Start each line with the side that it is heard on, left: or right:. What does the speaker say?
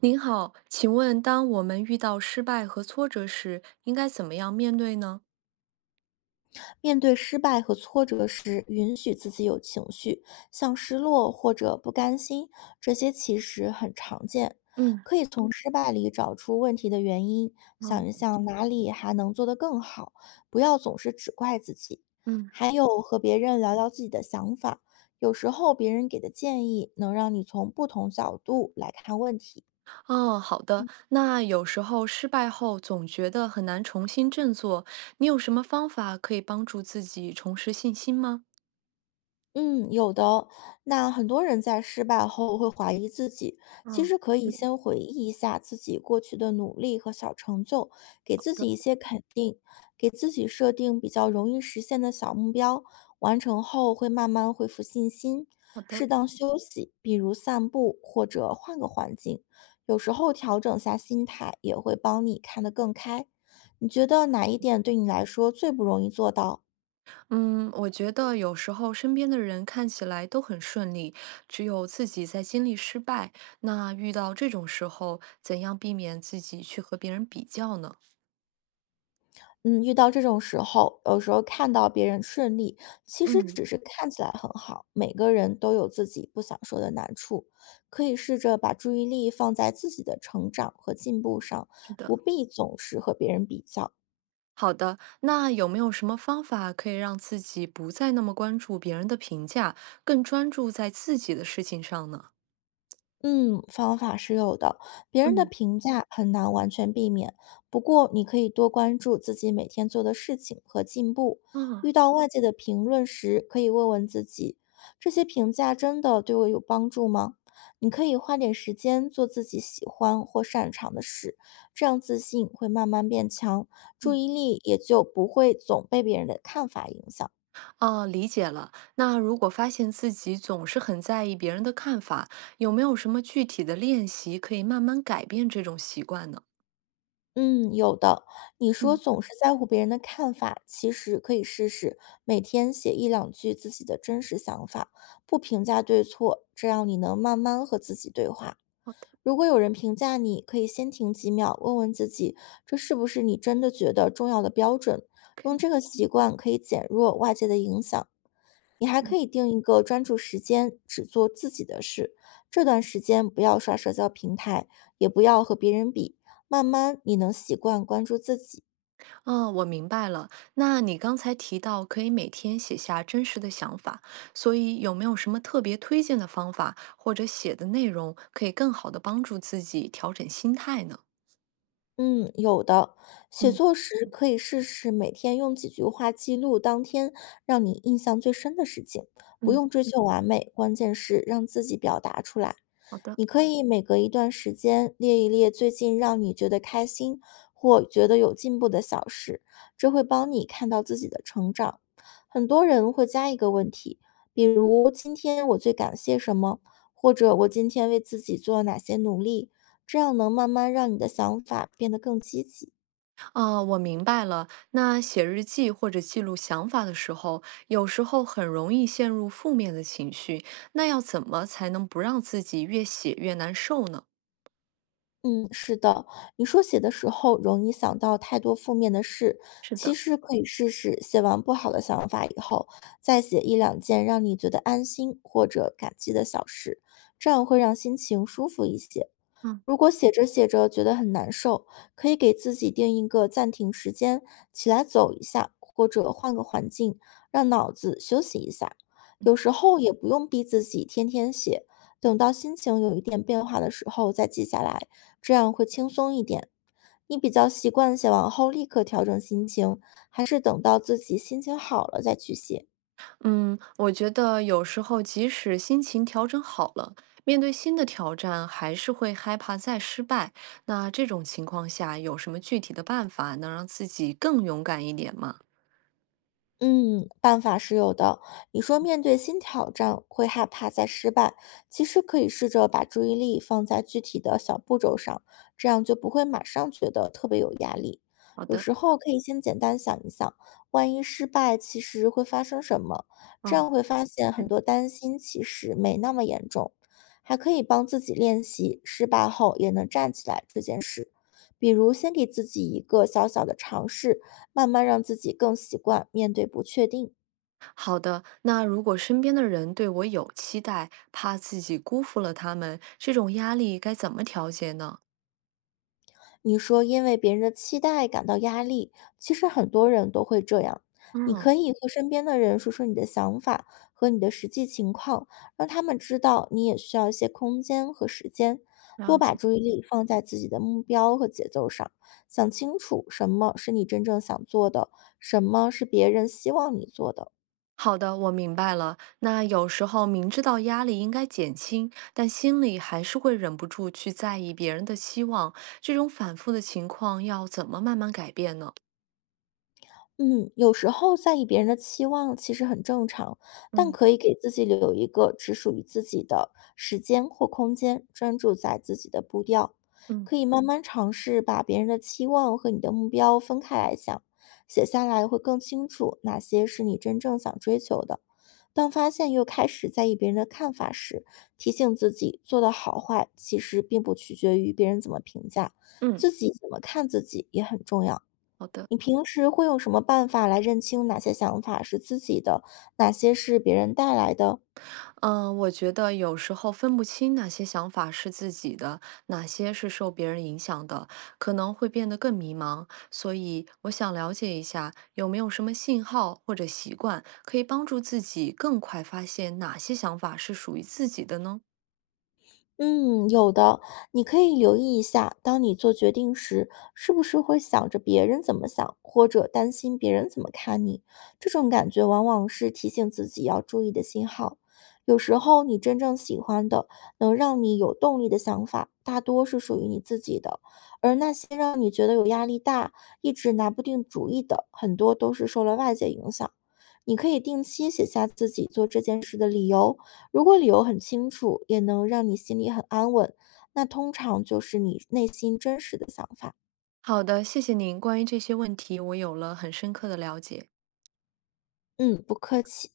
right: 您好，请问当我们遇到失败和挫折时，应该怎么样面对呢？
left: 面对失败和挫折时，允许自己有情绪，像失落或者不甘心，这些其实很常见。
right: 嗯，
left: 可以从失败里找出问题的原因，想一
right: 哦，
left: 想哪里还能做得更好，不要总是只怪自己。
right: 嗯，
left: 还有和别人聊聊自己的想法，有时候别人给的建议能让你从不同角度来看问题。
right: 哦，好的。那有时候失败后总觉得很难重新振作，你有什么方法可以帮助自己重拾信心吗？
left: 嗯，有的。那很多人在失败后会怀疑自己，其
right: 嗯
left: 实可以
right: 嗯，
left: 先回忆一下自己过去的努力和小成就，给自己
right: 对，
left: 一些肯定，给自己设定比较容易实现的小目标，完成后会慢慢恢复信心。
right: 好的，
left: 适当休息，比如散步或者换个环境，有时候调整下心态也会帮你看得更开。你觉得哪一点对你来说最不容易做到？
right: 嗯，我觉得有时候身边的人看起来都很顺利，只有自己在经历失败。那遇到这种时候，怎样避免自己去和别人比较呢？
left: 嗯，遇到这种时候，有时候看到别人顺利，其实
right: 嗯，
left: 只是看起来很好。每个人都有自己不想说的难处，可以试着把注意力放在自己的成长和进步上，
right: 是的。
left: 不必总是和别人比较。
right: 好的，那有没有什么方法可以让自己不再那么关注别人的评价，更专注在自己的事情上呢？
left: 嗯，方法是有的，别人的
right: 嗯
left: 评价很难完全避免。不过，你可以多关注自己每天做的事情和进步。
right: 啊，
left: 遇到外界的评论时，可以问问自己，这些评价真的对我有帮助吗？你可以花点时间做自己喜欢或擅长的事，这样自信会慢慢变强，注
right: 嗯
left: 意力也就不会总被别人的看法影响。
right: 哦，理解了。那如果发现自己总是很在意别人的看法，有没有什么具体的练习可以慢慢改变这种习惯呢？
left: 嗯，有的。你说
right: 嗯。
left: 总是在乎别人的看法，其实可以试试每天写一两句自己的真实想法，不评价对错，这样你能慢慢和自己对话。
right: 好的
left: 如果有人评价你，可以先停几秒，问问自己，这是不是你真的觉得重要的标准？用
right: ，OK。
left: 这个习惯可以减弱外界的影响，你还可以定一个专注时间，只做自己的事。这段时间不要刷社交平台，也不要和别人比。慢慢你能习惯关注自己。
right: 哦，我明白了。那你刚才提到可以每天写下真实的想法，所以有没有什么特别推荐的方法或者写的内容，可以更好的帮助自己调整心态呢？
left: 嗯，有的。写
right: 嗯
left: 作时可以试试每天用几句话记录当天让你印象最深的事情，不
right: 嗯，
left: 用追求完美，关键是让自己表达出来。
right: 好的，
left: 你可以每隔一段时间列一列最近让你觉得开心或觉得有进步的小事，这会帮你看到自己的成长。很多人会加一个问题，比如今天我最感谢什么，或者我今天为自己做了哪些努力，这样能慢慢让你的想法变得更积极。
right: 哦，我明白了。那写日记或者记录想法的时候，有时候很容易陷入负面的情绪，那要怎么才能不让自己越写越难受呢？
left: 嗯，是的，你说写的时候容易想到太多负面的事，
right: 是
left: 其
right: 的。
left: 实可以试试写完不好的想法以后，再写一两件让你觉得安心或者感激的小事，这样会让心情舒服一些。
right: 嗯。
left: 如果写着写着觉得很难受，可以给自己定一个暂停时间，起来走一下，或者换个环境，让脑子休息一下。有时候也不用逼自己天天写，等到心情有一点变化的时候再记下来，这样会轻松一点。你比较习惯写完后立刻调整心情，还是等到自己心情好了再去写？
right: 嗯，我觉得有时候即使心情调整好了，面对新的挑战，还是会害怕再失败。那这种情况下，有什么具体的办法能让自己更勇敢一点吗？
left: 嗯，办法是有的。你说面对新挑战会害怕再失败，其实可以试着把注意力放在具体的小步骤上，这样就不会马上觉得特别有压力。
right: 好
left: 有
right: 的，
left: 时候可以先简单想一想，万一失败其实会发生什么，这
right: 嗯，
left: 样会发现很多担心其实没那么严重。还可以帮自己练习失败后也能站起来这件事，比如先给自己一个小小的尝试，慢慢让自己更习惯面对不确定。
right: 好的。那如果身边的人对我有期待，怕自己辜负了他们，这种压力该怎么调节呢？
left: 你说因为别人的期待感到压力，其实很多人都会这样。你
right: 嗯，
left: 可以和身边的人说说你的想法和你的实际情况，让他们知道你也需要一些空间和时间。多
right: 了
left: 把
right: 解。
left: 注意力放在自己的目标和节奏上，想清楚什么是你真正想做的，什么是别人希望你做的。
right: 好的，我明白了。那有时候明知道压力应该减轻，但心里还是会忍不住去在意别人的期望，这种反复的情况要怎么慢慢改变呢？
left: 嗯，有时候在意别人的期望其实很正常，但
right: 嗯
left: 可以给自己留一个只属于自己的时间或空间，专注在自己的步调。
right: 嗯
left: 可以慢慢尝试把别人的期望和你的目标分开来想，写下来会更清楚哪些是你真正想追求的。当发现又开始在意别人的看法时，提醒自己做的好坏其实并不取决于别人怎么评价，
right: 嗯，
left: 自己怎么看自己也很重要。
right: 好的。
left: 你平时会用什么办法来认清哪些想法是自己的，哪些是别人带来的？
right: 嗯，我觉得有时候分不清哪些想法是自己的，哪些是受别人影响的，可能会变得更迷茫。所以我想了解一下，有没有什么信号或者习惯可以帮助自己更快发现哪些想法是属于自己的呢？
left: 嗯，有的，你可以留意一下，当你做决定时，是不是会想着别人怎么想，或者担心别人怎么看你？这种感觉往往是提醒自己要注意的信号。有时候，你真正喜欢的、能让你有动力的想法，大多是属于你自己的，而那些让你觉得有压力大、一直拿不定主意的，很多都是受了外界影响。你可以定期写下自己做这件事的理由，如果理由很清楚，也能让你心里很安稳，那通常就是你内心真实的想法。
right: 好的，谢谢您。关于这些问题，我有了很深刻的了解。
left: 嗯，不客气。